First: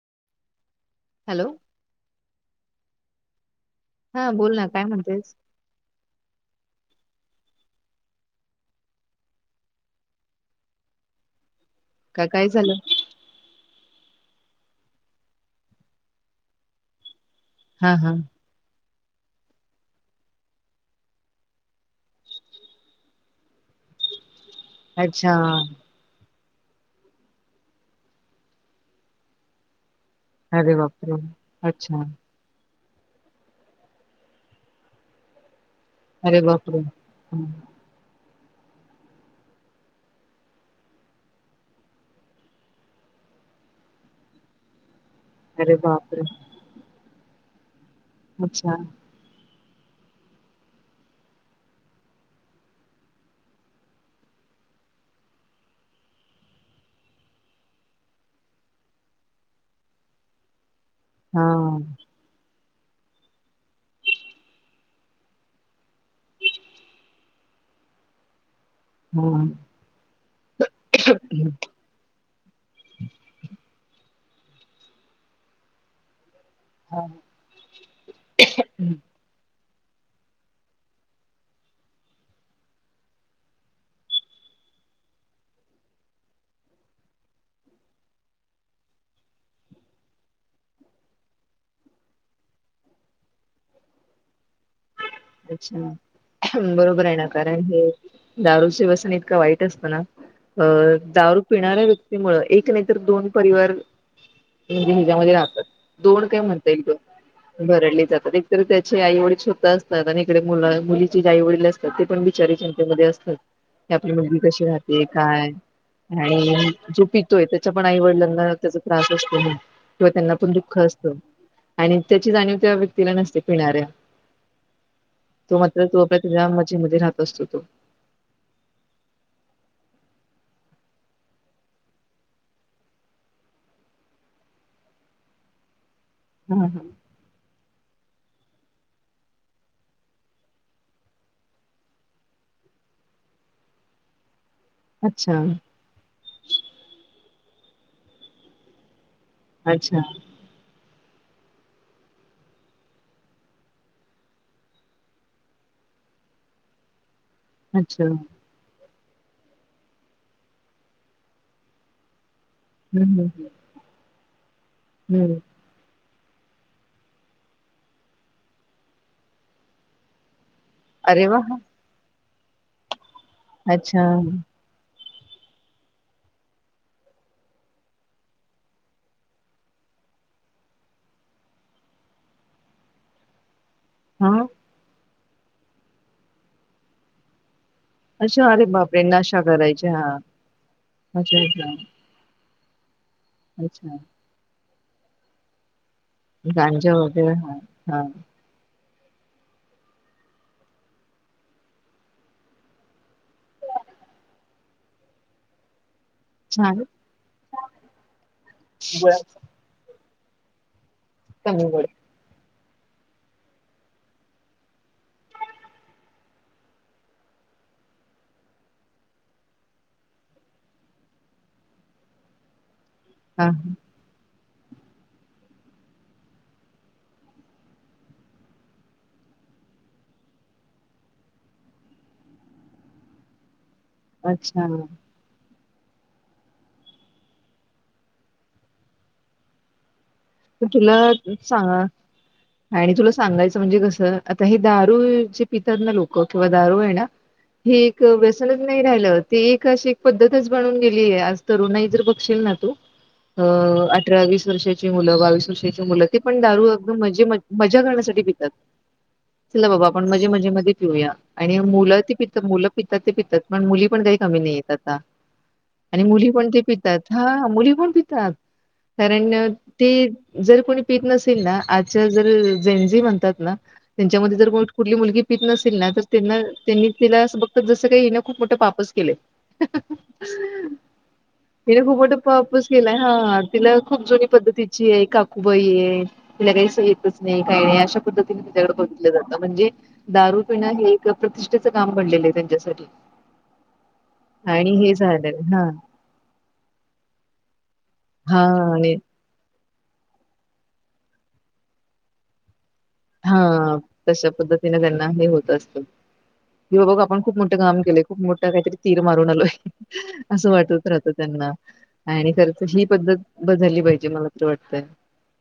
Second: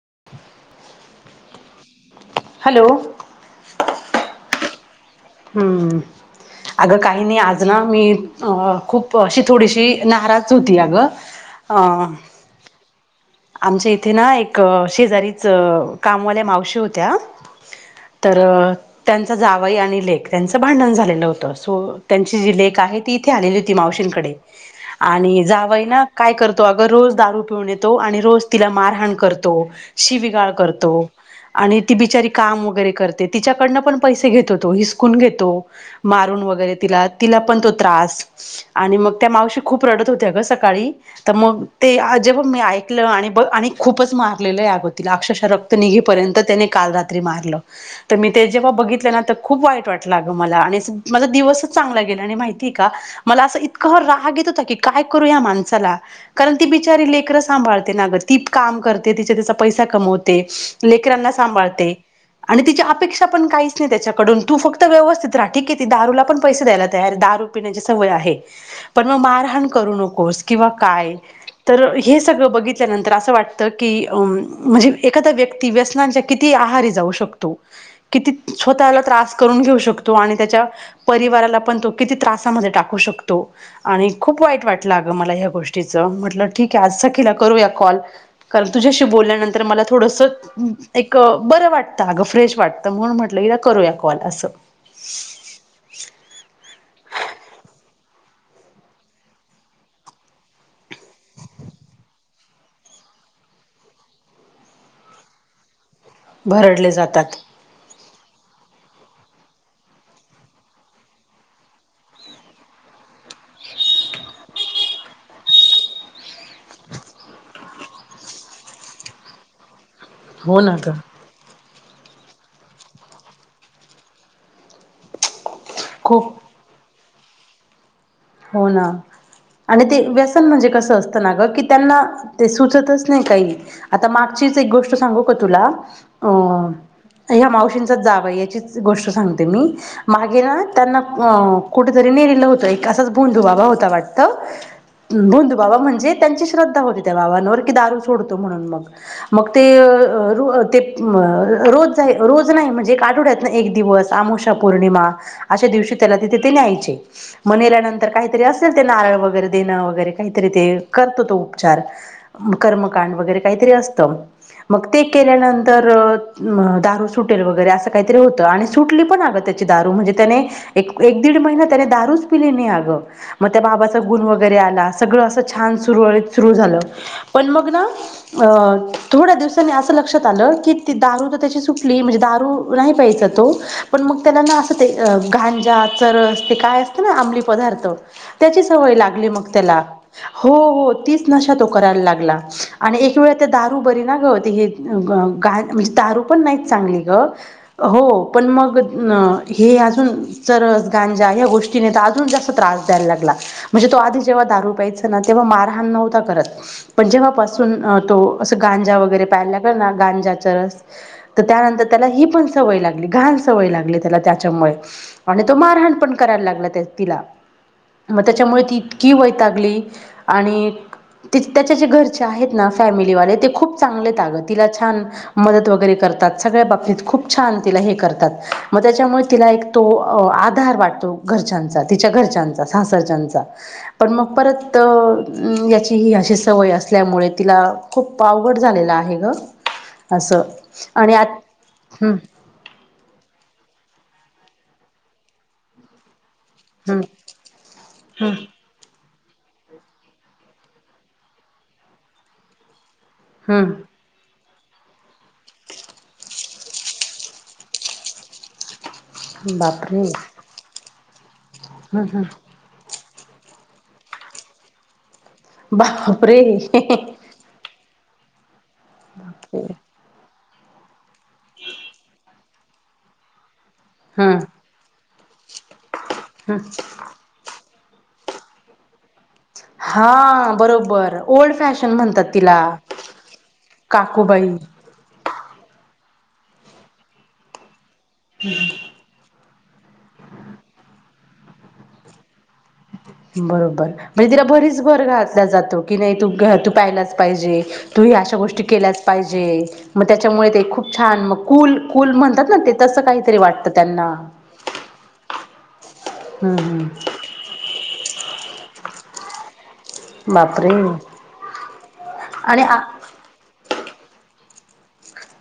[inaudible] Hello hello हा बोल ना काय म्हणतेय हम्म अगं काही नाही आज ना मी अ खूप अशी थोडीशी नाराज होती अगं अ का काय झालं आमच्या इथे ना एक शेजारीच कामवाल्या मावशी होत्या हा हा तर त्यांचा जावई आणि लेख त्यांचं भांडण झालेलं होतं सो त्यांची जी लेख आहे ती इथे आलेली होती मावशींकडे अच्छा आणि जावय ना काय करतो अग रोज दारू पिऊून येतो आणि ज तिला मारहाण करतो शिगाळ अरे करतो बापरे आणि त अच्छा बिचारी काम वगैरे ते तिच्याकडनं पण पैसे घेत होतो हिसकून घेतो अरे मारून वगैरे बापरे तिला हा, तिला पण तो त्रास आणि मग त्या मावशी खूप रडत होत्या ग सकाळी तर मग तेजे प मी ऐ आणि आणि खूपच मारलेल्या याग होतील अक्षश अरे रक्तन निघी बापरे पर्यंत त्याने काल रा मारलं ते मी जेव्हा अच्छा बघित. खप वाईट वाट मला आणि मा दिवसच चांगला गेला आणि माहितीय का मला अस इतक राग. की काय करू या माणसाला कारण ती बिचारी लेकरं सांभाळते. ती काम कर ति त्या पैसा कमवते लेकरांना हा सांभाळते. आणि तिची अपेक्षा पण काहीच नाही त्याच्याकडून तू फक्त व्यवस्थित राहा ठीक आहे ती दारूला पण पैसे द्यायला तयार दारू. पिण्याची सवय आहे. पण मग हा मारहाण करू नको किंवा काय तर हे सगळ बघी असं वाटत कि म्हणजे एखा्या व्यक्ती व्यना किती आहारी हा जाऊ शकतो क स्वतः त्रास करून घ आणि त्या परिवाराला पण तो किती त्रासामध्ये टाकू शकतो आणि खूप वाईट वाट लाग मला या गोष्टीच म्हटलं ठीक आहे आज सखी ला केला करूया. कॉल तुझ्या शी बोलल्या वर मला थोडं सएक बर वाटत फेश वाटत. तर म्हणून म्हटलं इला करूया कॉल असं. अच्छा दारू शि वसन इतका वाईट असतो ना. अ दारू पिणाऱ्या व्यक्तीमुळ एक नाही तर दोन परिवार. हजे हिजामध्ये राहतात. दोन काय म्हणत एक भरडले जातात दोन भरडले जातात एकत त्याचे आई वडील स्वतःचं. आणि इकडे मु मुलीचे आई वडील असतात ते पण बिचारी चिंतेत असतात. की आपली मुलगी कशी राहते काय. आणि जो पितोय त्याच्या पण. आई-वडीलांना त्याचा त्रास असतो. किंवा त्यांना पण हो ना दुःख ग असतं आणि त्याची जाणीव त्या व्यक्तीला नसते पिणाऱ्या. तो मात्र तो आपल्या खूप तेच्या मजेमध्ये राहत असतो तो. हो ना. आणि ते व्यसन म्हणजे कसं असतं ना ग. की त्यांना ते सुचतच नाही काही आता मागच्या. तीच एक गोष्ट सांगू काय तुला. आ हा हा तर या मावशीच. आता जावयाचीच गोष्ट सांगते मी. मागे ना त्यांना कुठेतरी नेलं होत. असच भोंदू बाबा हो ता वाटत. अच्छा भोंदू बाबा म्हणजे त्यांची श्रद्धा होती. त्या बाबांवर कि दारू सोडतो म्हणून मग. मग ते अच्छा रोज. रोज नाही. म्हणजे एक आठवड्यातून एक दिवस. अमावस्या. पौर्णिमा. अशा दिवशी. तेला ते तिथे न्यायचे. मग अच्छा नेल्यानंतर काहीतरी असेल ते नारळ वगैरे देणं वगैरे काहीतरी ते करतो तो उपचार. कर्मकांड हम्म हम्म वगैरे काहीतरी असतं मग ते हम्म केल्यानंतर. अ दारू सुटेल वगैरे असं काहीतरी होतं. आणि सुटली पण अग त्याचे दारू म्हणजे त्याने. एक-एक अरे दीड वा महिना त्याने दारूच पिली नाही अग. मग त्या बाबाचा अच्छा गुण वगैरे आला. सगळ अस छान सुरळीत सुरू झाल. पण मग थोड्या दिवसांनी अस. लक्षात आलं की. दारू तर त्या सुटली. म्हणजे दारू नाही प्यायचा तो. पण मग हा त्याला ना. असं ते गांजा. चरस. ते काय असतं ना आंमली पदार्थ. अच्छा त्याची अरे सवय बापरे! लागली. नशा मग त्याला. करायचे हां. हो हो तीच अच्छा, नशा तो अच्छा, करायला लागला. आणि एक वेळ त्या दारू अच्छा. बरी ना ग. ते गा [inaudible] दारू पण नाही गांजा चांगली ग. वगैरे हां, हां. हो पण मग. अ हे अजून चरस. गांजा. या गोष्टी. केल्यात अजून जास्त त्रास द्यायला लागला. म्हणजे तो आधी जेव्हा दारू प्यायचा तेव्हा मारहाण नव्हता करत. छान. करत पण जेव्हापासून तो अस गांजा. गोळ्या, वगैरे पायाला लागला ना. गांजाचा. चरस. तर कमी त्यानंतर गोड. त्याला ही पण. सवय लागली. घाण सवय लागली त्याला त्याच्यामुळे. आणि तो मारहाण पण करायला लागला. तर तिला मग त्याच्यामुळे ती इतकी वैतागली लागली आणि. त्याच्या जे घरचे आहेत ना. फॅमिलीवाले हां, ते खूप चांगले आहेत आग. तिला छान मदत वगैरे करतात. सगळया बाबतीत खूप छान त हे करतात. म त्याच्यामुळेच तीला हे. तो आधार वाटतो घरच्याचा. तिच्या घरच्यांचा. सासरच्यांचा पण मग अच्छा. परत याची ही अशी सवय असल्यामुळे. तिला खूप आवड झालेला आहे ग. असं तुला आणि आ सांग. हम्म आणि तुला सांगायचं म्हणजे कस. आता हे दारू जे पितात ना लोक. किंवा दारू आहे हम्म ना. हे एक हम्म व्यसनच नाही राहिलं. ते एक अशी एक पद्धतच बनून गेली आहे. आज तरुणाई जर बघशील ना तू. अ हम्म अठरा वीस वर्षाची. मुलं बावीस वर्षाचे मुल. ते पण दारूआगदी मजे मजा करण्यासाठी पितात. चला बाबा बापरे आपण मजे-मजे मध्ये पिऊया. आणि मुलं हम्म ती हम्म पित मुलं पित. ते पितात पण मुली पण काही कमी नाही आहेत आता. आणि मुली पण ते पितात. बापरे हा मुली पण पितात. कारण ते जर कोणी पित नसेल ना. आजच्या जर. जेंजी म्हणतात ना, हम्म त्यांच्यामध्ये जर कुठली मुलगी पित नसेल ना तर त्यांना हम्म त्यांनी तिला असं बघ जसं काही हिनं खूप मोठं पापच केलंय. हा बरोबर ओल्ड तिने फॅशन खूप मोठं म्हणतात तिला पापच केलंय, हा तिला खूप जुनी पद् काकूबाई तिची हाय. काकूबाई हाय, तिला काही स येतच नाही काही नाही अशा पद्धतीने तिच्याकडं बघितलं जातं, म्हणजे दारू पिणं हे एक प्रतिष्ठेचं काम बनलेलं आहे त्यांच्यासाठी. बरोबर, म्हणजे तिला आणि भरीच हे भर झालं घातला हा जातो, की नाही तू तू प्यायलाच पाहिजे, तू ही अ शा हा गोष्टी आणि केल्याच पाहिजे, मग त्याच्यामुळे ते खूप छान मग कुल -कुल म्हणतात ना ते तसं काहीतरी हा वाटतं त्यांना तशा पद्धतीने त्यांना हे होत असत क बा बघ हम्म आपण खूप मोठं काम केलंय खूप मोठं काहीतरी तीर मारून आलोय असं बापरे वाटत राहत त्यांना आणि खरच ही पद्धत बदलली पाहिजे े मला ते वाटतंय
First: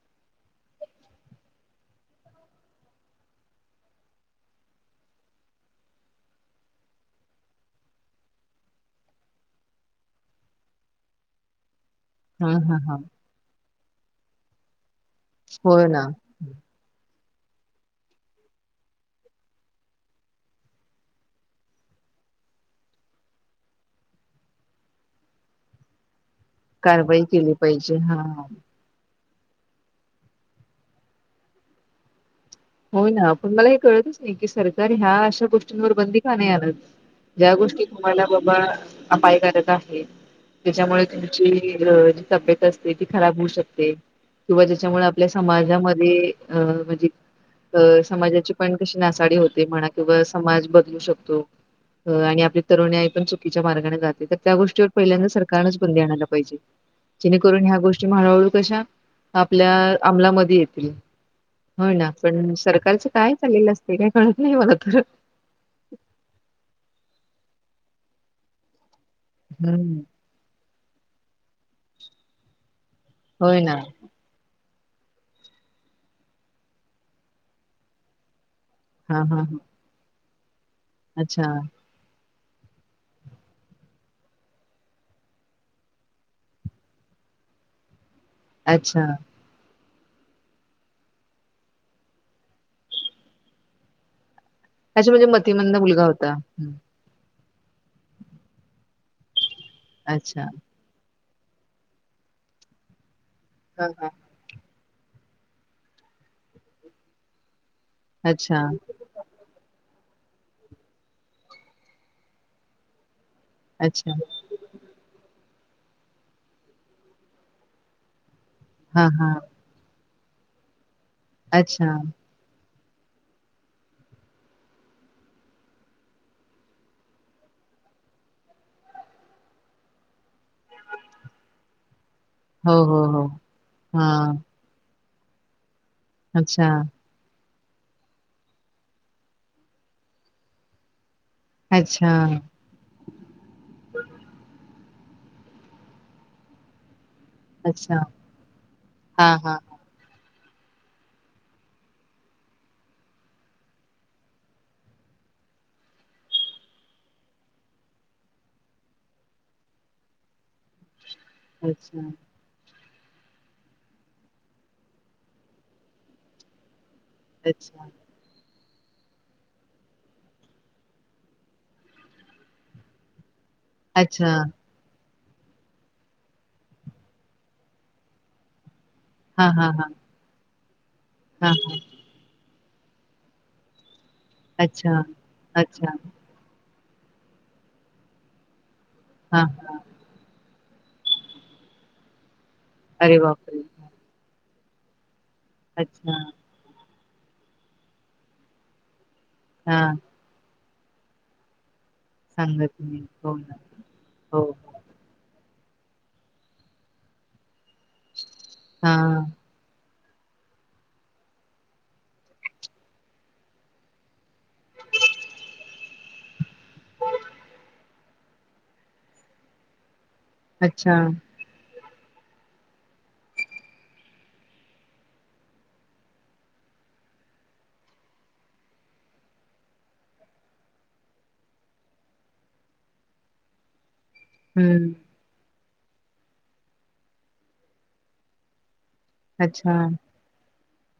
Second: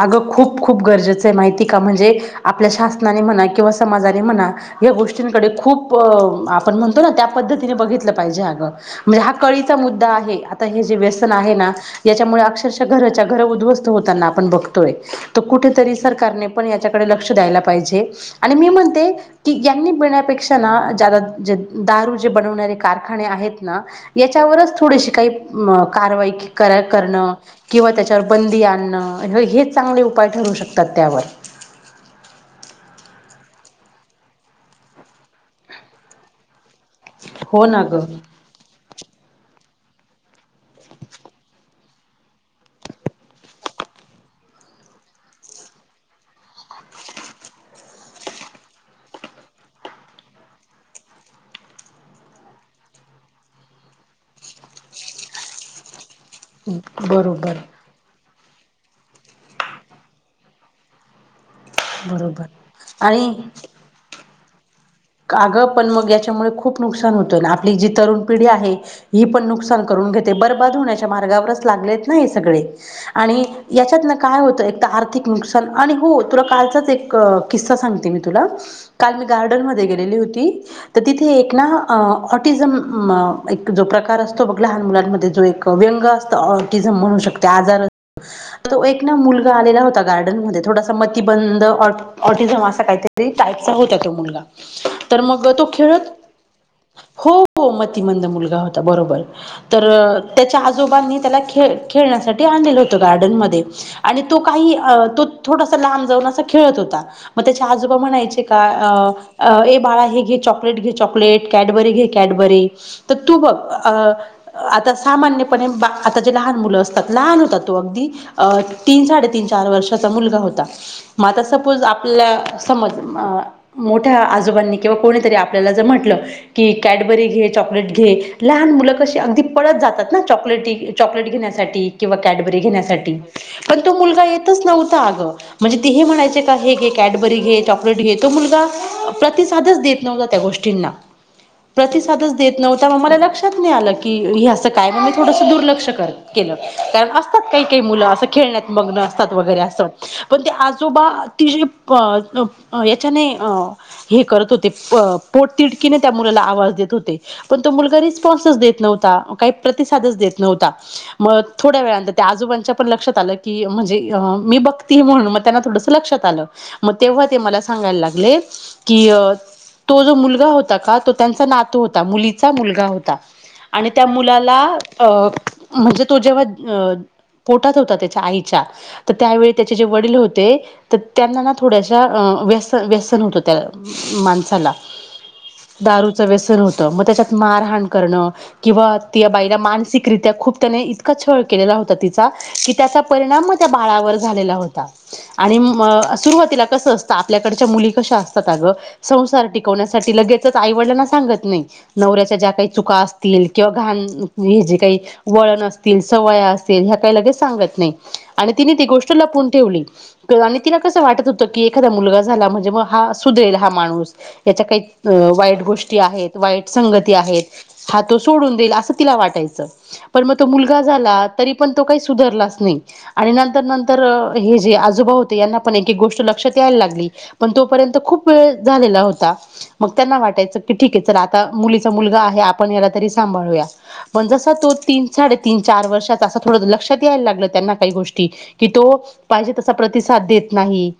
अगं खूप खूप गरजेचं आहे माहिती का म्हणजे आपल्या शासनाने म्हणा किंवा समाजाने म्हणा या गोष्टींकडे खूप आपण म्हणतो ना त्या पद्धतीने बघितलं पाहिजे अगं म्हणजे हा कळी मुद्दा आहे आता हे जे व्यसन आहे ना याच्यामुळे हा हा अक्षरशः हा घराच्या घर उद्ध्वस्त होताना आपण बघतोय तर हो कुठेतरी ना सरकारने पण याच्याकडे लक्ष मी म्हण कण्यापेक्षा कार याच्यावरच थो काही कार करण कारवाई केली किंवा पाहिजे त्याच्यावर हा बंदी आणणं हेच चांगले उपाय ठरू शकतात त्यावर आपण मला हे कळतच नाही की सरकार ह्या अशा गोष्टींवर बंदी खाणे आ ज्या हो ना गोष्टी ग तुम्हाला बाबा अपाय करता त्याच्यामुळे तुमची जी तब्येत असते ती खराब होऊ शकते किंवा ज्याच्यामुळे आपल्या समाजामध्ये अ म्हणजे अ समाजाची पण कशी नासाडी होते म्हणा किंवा समाज बदलू शकतो आणि आपल्या तरुणीई पण चुकीच्या मार्गाने जाते तर त्या गोष्टीवर पहिल्यांदाच सरकारनेच बंदी आणायला बरोबर जेणेकरून ह्या गोष्टी मळू कशा आपल्या अमलामध्ये येतील हो ना बरोबर पण सरकारच काय चाललेलं असते काय कळत नाही मला तर कागं पण मग याच्यामुळे खूप नुकसान होतंय आपली जी तरुण पिढी आहे ही पण नुकसान हम्म, करून घेते बर्बाद होण्याच्या मार्गावरच लागलेत ना हे सगळे आणि याच्यात ना काय होत आर्थिक नुकसान आणि हो तुला कालचाच एक किस्सा सांगते मी तुला काल मी हां, हां, हां. गार्डन म गेलेली होती तर तिथे अच्छा, एक ना िझम एक जो प्रकार असतो बघ लहान मुलांमध्ये जो एक व्यंग असतो ऑटिझम म्हणू शकते आजार अस आता अच्छा. एक ना मुलगा आलेला होता गार्डन मध्ये थोडासा मतीिबंद ऑटिझम असा काहीतरी टाईपचा होता तो मुलगा अच्छा तर म्हणजे मग तो मतिमंद मुलगा खेळत होता. हं. हो हो मतिमंद मुलगा होता बरोबर तर अच्छा. त्याच्या आजोबांनी त्याला खेळ- खेळण्यासाठी आणलेल होत गार्डन मध्ये हां, हां. आणि तो काही तो थोडासा लांब जाऊन अस खेळत होता मग त्याच्या आजोबा म्हणायचे अच्छा, का बाळा हे घे चॉकलेट घे चॉकलेट कॅटबरी घे कॅडबरी तर तू बघ अच्छा. आता सामान्य [unintelligible] आता जे लहान मुल असतात लहान होतात तो अगदी तीन हां, साडे हां. तीन चार वर्ष मुलगा होता मग आता सपोज अच्छा. आपल्या समोर अं मोठ त्या आजोबांनी किंवा कोणीतरी आपल्याला म्हटलं जर की कॅटबरी घे चॉकलेट घे लहान मुल अशी अगदी पळत जातात न चॉकलेट घेण्यासाठी किंवा कॅडबरी हो, हो, घेण्यासाठी हो. पण तो मुलगा हां. येतच नव्ह आ ग म्हणजे ते हे म्हणायच का अच्छा, हे घे कॅडबरी घे चॉकलेट घे तो मुलगा प्रतिसादच देत नव्हता त्या गोष्टींना अच्छा, प्रतिसादच देत नव्हता मग मला लक्षात आलं की अस काय म्हणजे थोडसं दुर्लक्ष केल कारण असतात काही काही अच्छा. मुलं अस खेळण्यात मग्न असतात हां, हां. वगैरे असं पण ते आजोबा ति जे जो याच्याने हे करत होते पोट तिडकीने त्या मुला आवाज देत होते पण तो मुलगा रिस्पॉन्सच देत प्रतिसादेत नव्हता मग थोड्या अच्छा, वेळात त्या आजोबांच्या - पण लक्षात आलं की म्हणजे मी बघती म्हणून मग त्यांला थोडसं लक्षात आलं मग तेव्हा ते मला अच्छा, सांगायला लागले. कि अ तो जो मुलगा होता का तो त्यांचा नातु होता मुलीचा मुलगा होता. आणि त्या अच्छा. मुलाला अ म्हणजे तो जेव्हा पोटात होता त्याच्या आईच्या तर हां, त्यावेळी हां, त्याचे जे हां. वडील होते तर त्यांना ना हां, हां. थोड्याशा व्यस -व्यसन होतं त्याला माणसाला अच्छा, अच्छा. दारूच व्यसन होत. मग त्याच्यात मारहाण करण किंवा त्या हां, बाईला हां. मानसिकरित्या खूप त्याने इतका छळ केलेला होता तिचा कि त्याचा अरे परिणाम मग बापरे! त्या बाळावर झालेला होता आणि अच्छा. सुरुवातीला कसं असत आपल्याकडच्या मुली कशा असतात अगं संसार हां, टिकवण्यासाठी लगेचच आईवडलांना सांगत नाही नवऱ्याच्या ज्या काही सांगत चुका नाही. हो असतील ना. किंवा घाण हो, हे जे हो. काही वळण सवय असतील ह्य काय लगेच सांगत नाही आणि तिने ती गोष्ट हां. लपून ठेवली आणि तिला कसं वाटत होतं की एखादा मुलगा झाला म्हणजे मग हा सुधरेल हा माणूस याच्या काही वाईट गोष्टी आहेत, वाईट संगती आहेत ह तो सोडून देईल अस तिला वाटायच पण मग तो मुलगा अच्छा. झाला तरी पण तो काही सुधरलाच नाही आणि नंतर नंतर हे जे आजोबा होते यांना पण गोष्ट लक्षात यायला लागली पण तो पर्यंत खुप वेळ झालेला होता मग त्यांना वाटायचं ठीक चला आता मुलीचा मुलगा आपण याला तरी सांभाळुया पण जसा तो हं. तीन साडेतीन चार वर्षातचा असं थोडं लक्षात यायला लागलं त्यांना काही गोष्टी की तो पाहिजे तसा अच्छा, प्रतिसाद देत नाही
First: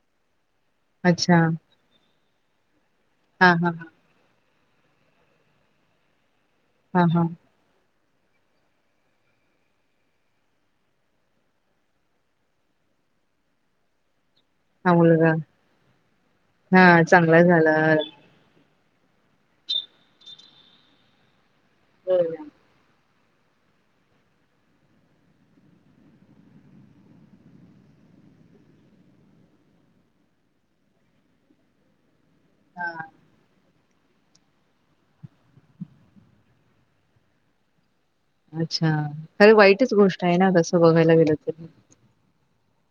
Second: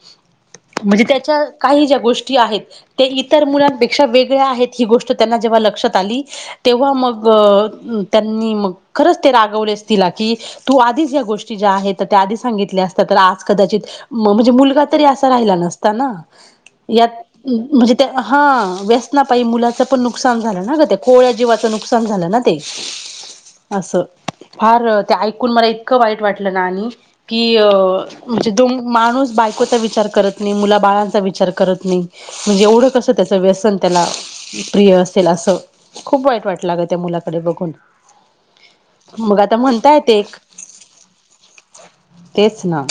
म्हणजे अच्छा. त्याच्या काही ज्या गोष्टी आहेत ते इतर हां, हां, हां. मुलांपेक्षा वेगळ्या आहेत ही गोष्ट त्यांना जेव्हा लक्षात आली. तेव्हा हां, हां. मग त्यांनी मग खरंच ते रागवलेस तिला की तू आधीच या गोष्टी ज्या आहेत त्या आधी सांगितल्या असत्या तर आज कदाचित म्हणजे मुलगा तरी असा राहिला नसता ना. हा यात चांगला झाला. म्हणजे त्या हा व्यसना पायी मुलाच पण नुकसान झालं ना ग कोवल्या जीवाच नुकसान झालं ना ते अससं फार ते ऐकून मला इतकं वाईट वाटलं ना आणि की अ म्हणजे दोन माणूस बायको चा विचार करत नाही मुलाबाळाचा विचार करत नाही म्हणजे एवढं कस त्याच व्यसन त्याला प्रिय असेल असं खूप वाईट वाटलय अग त्या मुलाकडे बघून अच्छा मग खरे आता वाईटच म्हणताय ते गोष्ट एक आहे ना कसं बघायला गेलं तर. तेच ना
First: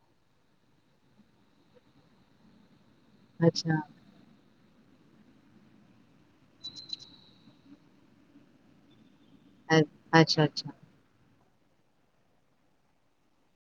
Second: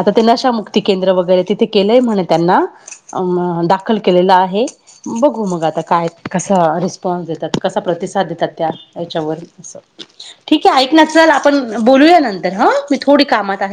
आता ते नशामुक्ती केंद्र वगैरे तिथे केलंय म्हणे त्यांना. अ अच्छा दाखल केलेला आहे. बघू मग आता काय कसा रिस्पॉन्स देतात. कसा प्रतिसाद देतात त्या च्या वर कसं. अच्छा अच्छा ठीक ऐ आपण बोलूया नंतर मी थोडी कामात आहे.